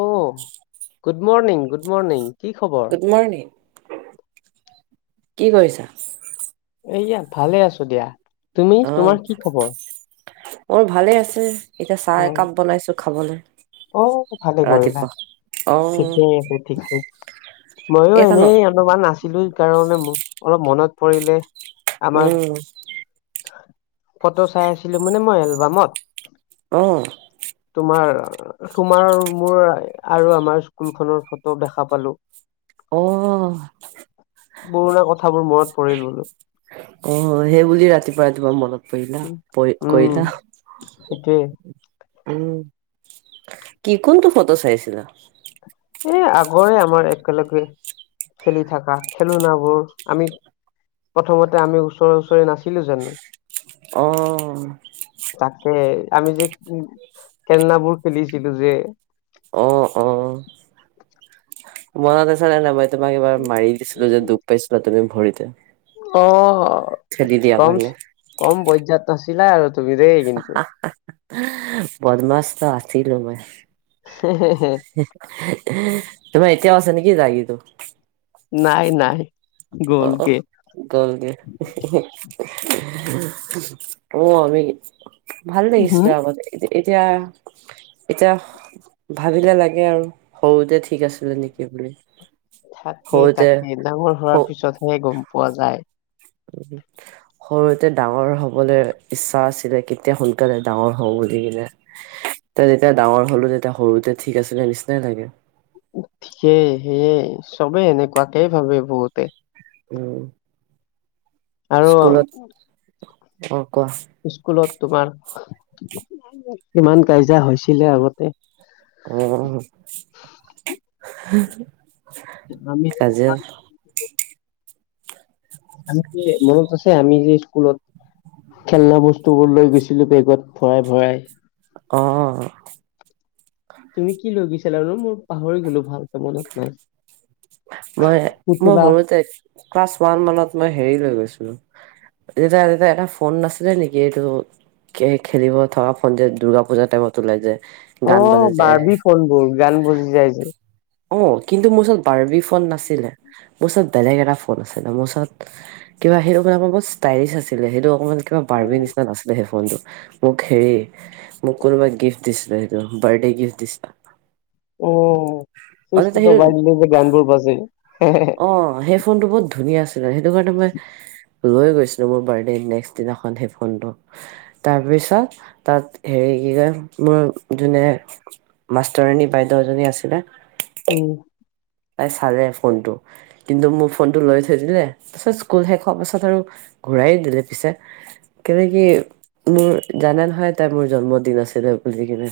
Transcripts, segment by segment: অ good morning good morning. কি খবৰ? Good morning, কি কৰিছা? এয়া ভালে আছো দিয়া তুমি অ তোমাৰ কি খবৰ? মোৰ ভালে আছে এতিয়া চাহ অ একাপ বনাইছো খাবলৈ। অ ভালেই কৰিলা। ৰাতিপুৱা অ ঠিকেই আছে ঠিকেই ময়ো এটা ন এনেই অলপমান আাছিলো সে কাৰণে মোৰ অলপ মনত পৰিলে। আমাৰ উম। ফটো চাই আছিলোঁ মানে মই এলবামত। অহ। তোমাৰ তোমাৰ মোৰ আৰু আমাৰ স্কুলখনৰ ফটো দেখা পালো। অহ। পুৰণা কথাবোৰ মনত পৰিল বোলো। অ সেই বুলি ৰাতিপুৱা ৰাতিপুৱা মনত কলা উম কৰিলা সেইটোৱে। উম। কি কোনটো ফটো চাইছিলা এ আগৰে আমাৰ একেলগে খেলি থকা খেলনাবোৰ আমি প্ৰথমতে আমি ওচৰে ওচৰে নাছিলো জানো অ তাকে আমি যে খেলনাবোৰ খেলিছিলোঁ যে। অ অ মনত আছে নে নাই মই তোমাক এইবাৰ মাৰি দিছিলো যে দুখ পাইছিলা তুমি ভৰিতে অ খেদি দিয়া কম কাৰণে কম পৰ্যাত নাছিলা আৰু তুমি দেই কিন্তু বদমাছ তো আছিলো মই তমই এতিয়াও নে কি জাগি তো নাই নাই অ গ'লগে গাল দিয় অ আমি ভাল উম লাগিছিলে আগতে এদিন এতিয়া এতিয়া ভাবিলে লাগে আৰু সৰুতে ঠিক ঠিক আছিলে নেকি বুলি হ'বদে। তাৰ পিছতহে গম পোৱা যায় সৰুতে ডাঙৰ হবলৈ ইচ্ছা আছিলে কেতিয়া সোনকালে ডাঙৰ হব সু কিনে যেতিয়া ডাঙৰ হলো তেতিয়া সৰুতে ঠিক আছিলে নিচিনাই লাগে সয়ে সেয়ে চবে এনেকুৱাকে ভাবে বহুতে উম আৰু স্কুলত অ কোৱা স্কুলত তোমাৰ ইমান কাজিয়া হৈছিলে আগতে উ আমি আনকি মোৰো টচ আমি যে স্কুলত খেলনা বস্তু বোৰ লৈ গৈছিলো বেগত ভৰাই ভৰাই অ তুমি কি লৈ গৈছিলা আৰু নো, মই পাহৰি গলো ভালকৈ মনত নাই। মই, মই পুতলা সৰুতে ক্লাছ ওৱান মানত মই হেৰি হৈ গৈছো। তায়া এটা ফোন নাছিলে নেকি এইটো খেলিব থকা ফন যে, দুৰ্গা পূজা টাইমত ওলাই যায়। অ, বাৰিবি ফোনবোৰ, গান বজি যাই যে। অ, কিন্তু মোৰ ওচৰত বাৰ্ব ফোন নাছিলে, মোৰ ওচৰত বেলেগ এটা ফোন আছিলে, মোৰ ওচৰত কিবা সেইটোণে ব, ষ্টাইলছ আছিলেই সেইটো অকণমান কিবা, বাৰবী নিচিনা নাছিলে, সেই ফোনটো। মোক হেৰী, মোক কোনোবা গিফ্ট দিছলে, সিটো বাৰ্থডে গিফ্ট দিছে। ও, চুইচ টো ডবাইলে যে গানবোৰ বাজে। অ, সেই ফোনটো বহুত ধুনীয়া আছিলে, সেইটো কাৰণে মই লৈ গৈছিলো মোৰ বাৰ্থ নেক্স দিনাখন, হেডফোনটো, তাৰ পিছত তাত হেৰি হেইগিতা, মোৰ যোনে মাষ্টৰণী বাইদেজননেী আছিললে। উম। তাই চালে ফোনটো, কিন্তু মোৰ ফোনটো লৈ থৈ দিলে, তাৰপিছত স্কুল শেষ হোৱাৰ পাছত আৰু। ঘূৰাই দিলে পিছে। কেনেকে, কি মোৰ জানে নহয়, তাই মোৰ জন্মদিন আছিলে বুলি কিনে।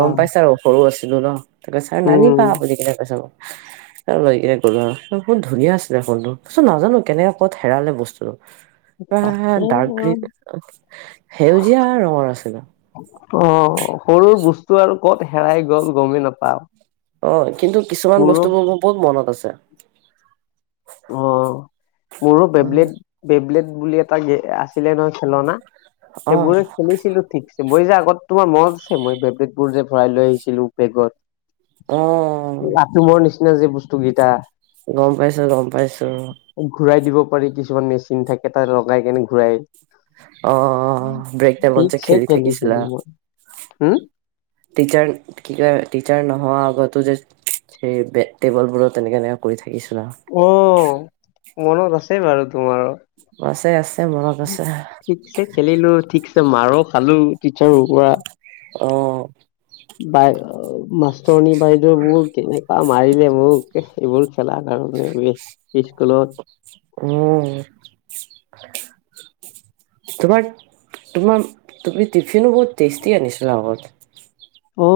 গম পাইছ আৰু সৰু আছিলো ন, ত কৈছ আৰু নানিবা উম বুলি কৈছে মোক। [unintelligible] তাৰপিছত আহি কলো, বহুত ধুনীয়া আছিলে ফোনটো, তাৰপিছত নাজানো কেনেক, কত হেৰালে বস্তুটো। হ, হা তাকে ডাৰ্ক গ্ৰীণ, অ সেউজীয়া ৰঙৰ আছিলো। অ, সৰু বস্তু আৰু কত হেৰাই গ'ল গমেই নাপাও। অ, কিন্তু কিছুমান মোৰো বস্তুবোৰ বহুত মনত আছে। অ, মোৰো বেবলেট, অ বেবলেট বুলি এটা আছিলে নহয়। খেলনা, সেইবোৰে খেলিছিলো ঠিকছে বৈ যা ত, তোমাৰ মন আছে মই বেবেবুত যে ভৰাই লৈ আহিছিলো অ বেগত। আ তুমৰ নিচিনা যে, বস্তু কেইটা। গম পাইছো, গম পাইছো। কৰি কিছুমান, মেচিন থাকে তাত লগাই কেনে ঘূৰাই। অ ব্ৰেক টাইমত যে ঠিকছে খেলি থাকিছিলা কেলিছোমই হম টিচাৰ কি, টিচাৰ নহোৱা আগতো যে সেই টেবুল বোৰো, তেনেকে এনেকে কৰি থাকে। অ, মনত আছে বাৰু। তোমাৰো আছে, আছে। মনত আছে ঠিকছে খেলিলো, ঠিকছে মাৰো খালো টিচাৰৰ পৰা। অ। মাষ্টৰণী বাইদেউবোৰ কেনেকুৱা মাৰিলে মোক, সেইবোৰ খেলা কাৰণে মিছ উম। তোমাৰ তোমাৰ তুমি এইখিনো বহুত টেষ্টি আনিছিলো, আগত। অ,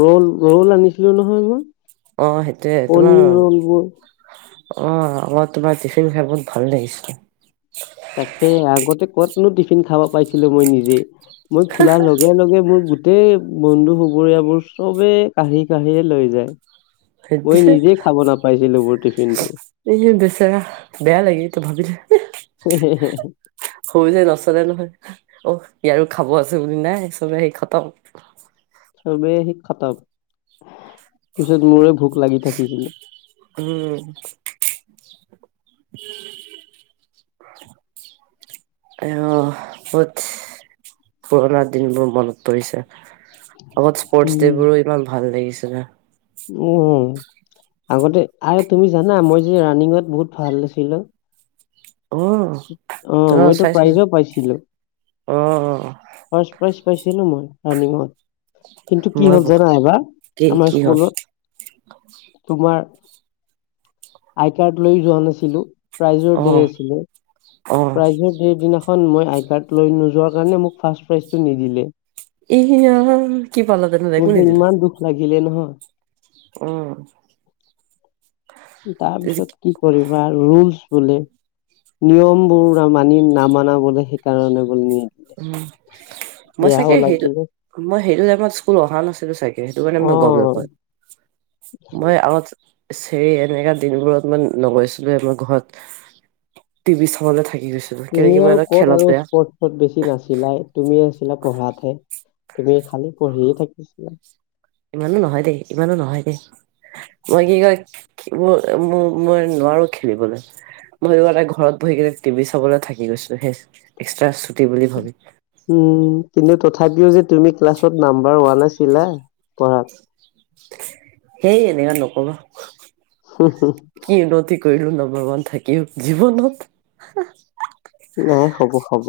ৰল, ৰল আনিছিলো নহয় মই। অ' সেইটোয়ে কণী তোমাৰ অ, ৰলবোৰ মই তোমাৰ টিফিন খাই বহুত ভাল লাগিছ। তাকে আগতে কতনো টিফিন খাব, পাইছিলো মই নিজে। মই খোলাৰ লগে, লগে মোৰ গোটেই বন্ধু, চুবুৰীয়াবোৰ, চবেই কাঢ়ি কাঢ়িয়ে লৈ যায়। মই সেইটোৱে নিজে খাব নাপাইছিলো মোৰ টিফিন টো। এইযে, বেচৰা বেয়া লাগে তো ভাবিলো। [inaudible] হৈ যায়, নচলে নহয়। অ' ইয়াৰো খাব আছেো বুলি নাই চবে সেৰি খতম। চবে সি খটাব পিছত মোৰে ভোক লাগি থাকিছিল। উম। [inaudible] অহ, বহুত পুৰণা দিনবোৰ মনত পৰিছে। আগত স্পৰ্টছ ডে উম বোৰো ইমান ভাল লাগিছিলে। উম আগতে আৰু তুমি জানা মই যে ৰাণিঙত বহুত ভাল আছিলোঁ। অ', ত অ', মইতো চাইছো প্ৰাইজো পাইছিলোঁ। অ', ফাৰ্ষ্ট প্ৰাইজ পাইছিলোঁ মই, ৰাণিঙত। কিন্তু কি মই ব হ'ল জানা এইবাৰ? কি আমাৰ কি হ'ল স্কুলত, তোমাৰ আই কাৰ্ড লৈ যোৱা নাছিলোঁ, প্ৰাইজৰ ডে অ', আছিলে। অ', প্ৰাইজৰ ডেৰ দিনাখন মই আই কাৰ্ড লৈ নোযোৱাৰ কাৰণে, মোক ফাৰ্ষ্ট প্ৰাইজটো নিদিলে। [unintelligible] কি পালা তেনে একো নিদিলে? দিলে নহয়। অ'। তাৰ পিছত কি কৰিবা আৰু ৰুলছ বোলে, নিয়মবোৰ মানি নামানা বোলে সেইকাৰণে বোলে [inaudible] উম, মই চাগে বেয়াও সেইটো, লাগিলে মই সেইটো টাইমত স্কুল অহা নাছিলোঁ চাগে। সেইটো কাৰণে অ মই গম নাই পোৱা। মই আগত [unintelligible] এনেকা দিনবোৰত মই নগৈছিলোয়ে মই ঘৰত, টি ভি চাবলৈ থাক তুমি আৰু ক'ত আৰু স্পৰ্টছত বেছি নাছ [unintelligible] তুমি আছিলা পঢ়াতহে, তুমি খালি পঢ়িয়ে থাকিছিলা। ইমানো নহয় দেই, ইমানো নহয় দেই। মই কি কয়, ম-ম-মই নোৱাৰো খেলিবলৈ। মই সেইটো কাৰণে ঘৰত বহি কিনে টি ভি চাবলৈ থাকি গৈছোঁ হে, এক্সট্ৰা [inaudible] উম, কিন্তু তথ থাপিও যে তুমি ক্লাছত নাম্বাৰ ওৱান আছিলা, পঢ়াত। হেই এনেৱা নকবা, কি উন্নতি কৰিলোঁ ন' [unintelligible] থাকিও জীৱনত নাই হ'ব হ'ব।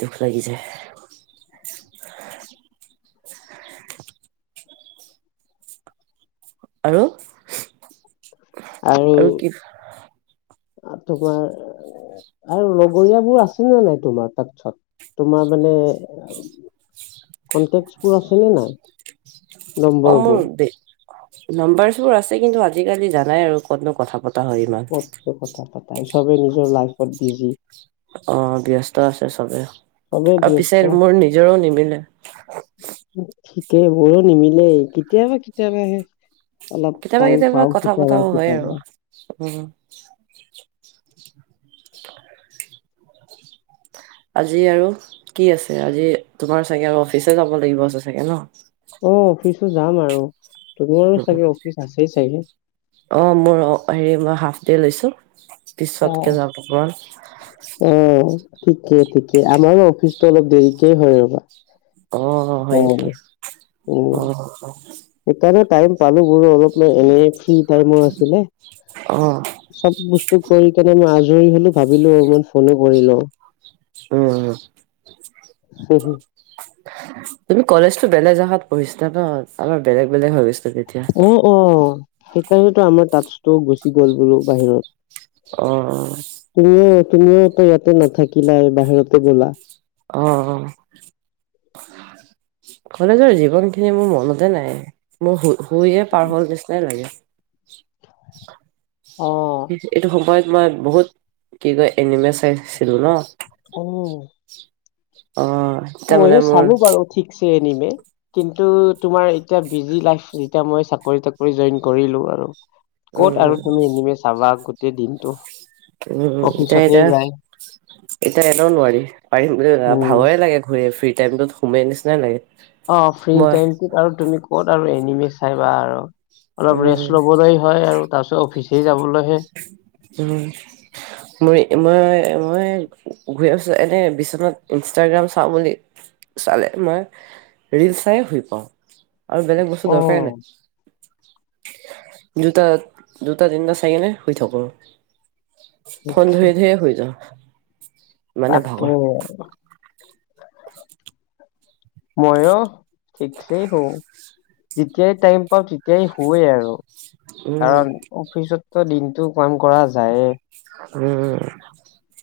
দুখ লাগি যায়। আৰু? আৰু, তোমাৰ আৰু লগৰীয়াবোৰ আছে নে নাই তোমাৰ তাতছত? তোমাৰ মানে কণ্টেক্টছবোৰ আছে নে নাই? অ', মোৰ নম্বৰবোৰ বে, নম্বাৰ্চবোৰ আছে কিন্তু আজিকালি জানাই আৰু ক'তনো কথা পত [unintelligible] ইমান। তাই চবে নিজৰ লাইফত বিজি। অ', ব্যস্ত আছে চবে। চবে আৰু পিছে ব্যস্ত মোৰ নিজৰও নিমিলে। [unintelligible] মোৰো নিমিলেই কেতিয়াবা কেতিয়াবাহে। অলপ কেতিয়াবা টাইম কেতিয়াবা পাওঁ কথা কেতিয়াবা পতাও হয় আৰু কেতিয়াবা। উম। আজি আৰু কি আছে? আজি তোমাৰ চাগে আৰু অফিচ যাব লাগিব আছে চাগে ন'? অ', অফিচো যাম আৰু। তোমাৰো চাগে [unintelligible] অফিচ আছেই চাগে অ', মোৰ অ', হেৰি মই হাফ ডে লৈছোঁ। অ পিছতকে যাম অকমান। অ ঠিকে ঠিকে, আমাৰ অফিচটো অলপ দেৰিকে হয় ৰ'বা। অ হয় নেকি [unintelligible] অ উম। সেইকাৰণে টাইম পালোঁ বোৰো অলপ এনে ফ্ৰী টাইমো আছিলে। অ চব বস্তু কৰিকেনে মই আজৰি হলো ভাবিলো অমান ফোনে কৰি লওঁ। উম তুমি কলেজটো বেলেগ জগাত পঢ়িছিলা ন অলপ বেলেগ বেলেগ হৈ গৈছ অ অ সেইকাৰণেতো আমাৰ তাষ্টো গুচি গ'ল বোলো বাহিৰত। অহ তুমিও ত ইয়াতে নাথাকিলা বাহিৰতে গ'লা। অ অ [inaudible] কলেজৰ জীৱনখিনি মোৰ মনতে নাই মোৰ শু-শুইয়ে পাৰ হল নিচিনাই লাগে। [inaudible] অ এইটো সময়ত মই বহুত কি কয় এনিমে চাইছিলো ন। অ অ এতিয়া অ মানে মোৰ চালো বাৰু ঠিকছ এনিমে কিন্তু তোমাৰ এতিয়া বিজি লাইফ যেতিয়া মই চাকৰি তাকৰি জইন কৰিলো আৰু। ক'ত উম আৰু তুমি এনিমে চাবা গোটেই দিনটো। উম এতিয়া অফিচতে এটা যায় এতিয়া এনেও নোৱাৰি, পাৰিম বুলি উম। ভাগৰে লাগে ঘূৰে ফুৰি টাইমত সোমে নিচিনাই লাগে। অ ফ্ৰী মই টাইমটোত আৰু তুমি ক'ত আৰু এনিমে চাইবা আৰু। অলপ উম ৰেষ্ট লবলৈ হয় আৰু তাৰপিছত অফিচ যাবলৈহে মই মই মই ঘূৰি আছোঁ এনেই বিচনাত ইনষ্টাগ্ৰাম চাওঁ বুলি চালে মই ৰিলছ চায়ে শুই পাওঁ আৰু বেলেগ বস্তু অ দৰকাৰেই নাই। দুটা দুটা তিনিটা চাইকেনে শুই থাকোঁ। ফোন ধৰি ধৰিয়ে শুই যাওঁ। মানে ভাগৰ [unintelligible] ময়ো ঠিকছে শুও। যেতিয়াই টাইম পাওঁ তেতিয়াই সোৱে আৰু। উম কাৰণ অফিচততো দিনটো কাম কৰা যায়ে। উম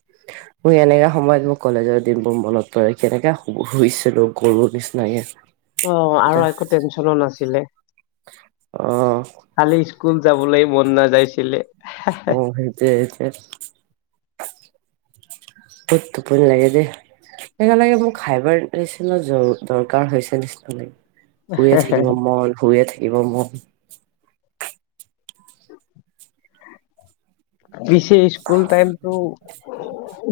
[inaudible] মোৰ এনেকা সময়ত মোৰ কলেজৰ দিনবোৰ মনত পৰে এনেকে শুইছিলো গৰুৰ নিচিনাকে। অ আৰু একো টেনচনো নাছিলে অ খালি স্কুল যাবলৈ মন নাযাইছিলে। অ সেইটোৱে সেইটোৱে। [inaudible] [unintelligible] টোপনি লাগে দেই। [unintelligible] নিচিনা জৰ দৰকাৰ হৈছে নিচিনা লাগে। শুয়ে থাকিব মন শুইয়ে থাকিব মন। পিছে স্কুল টাইমটো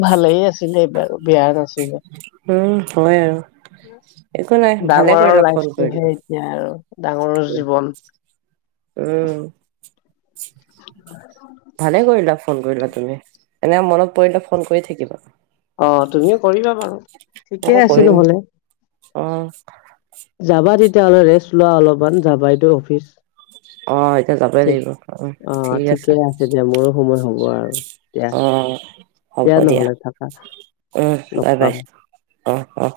ভালেই আছে ছিলে বেয়া নাছিলে। উম হয় আৰু। একো নাই ভালে ডাঙৰৰ কৰিলো ফোন লাইফটোহে কৰিলো। এতিয়া আৰু ডাঙৰৰ জীৱন উম ভালে কৰিলা ফোন কৰিলা তুমি এনে মনত পৰিলে ফোন কৰি থাকিবা। অ তুমিও কৰিবা বাৰু ঠিকেই আকৌ আছ কৰিম নহলে। অ যাবা তেতিয়াহ'লে ৰেষ্ট লোৱা অলপমান যাবাইটো অফিচ। অ এতিয়া যাবই লাগিব উ অ ঠিক ঠিকে আছে দিয়া মোৰো সময় হব আৰু দিয়া। অ দিয়া নহলে থাকা উম লগ বাই বাই পাম। অ', অ'।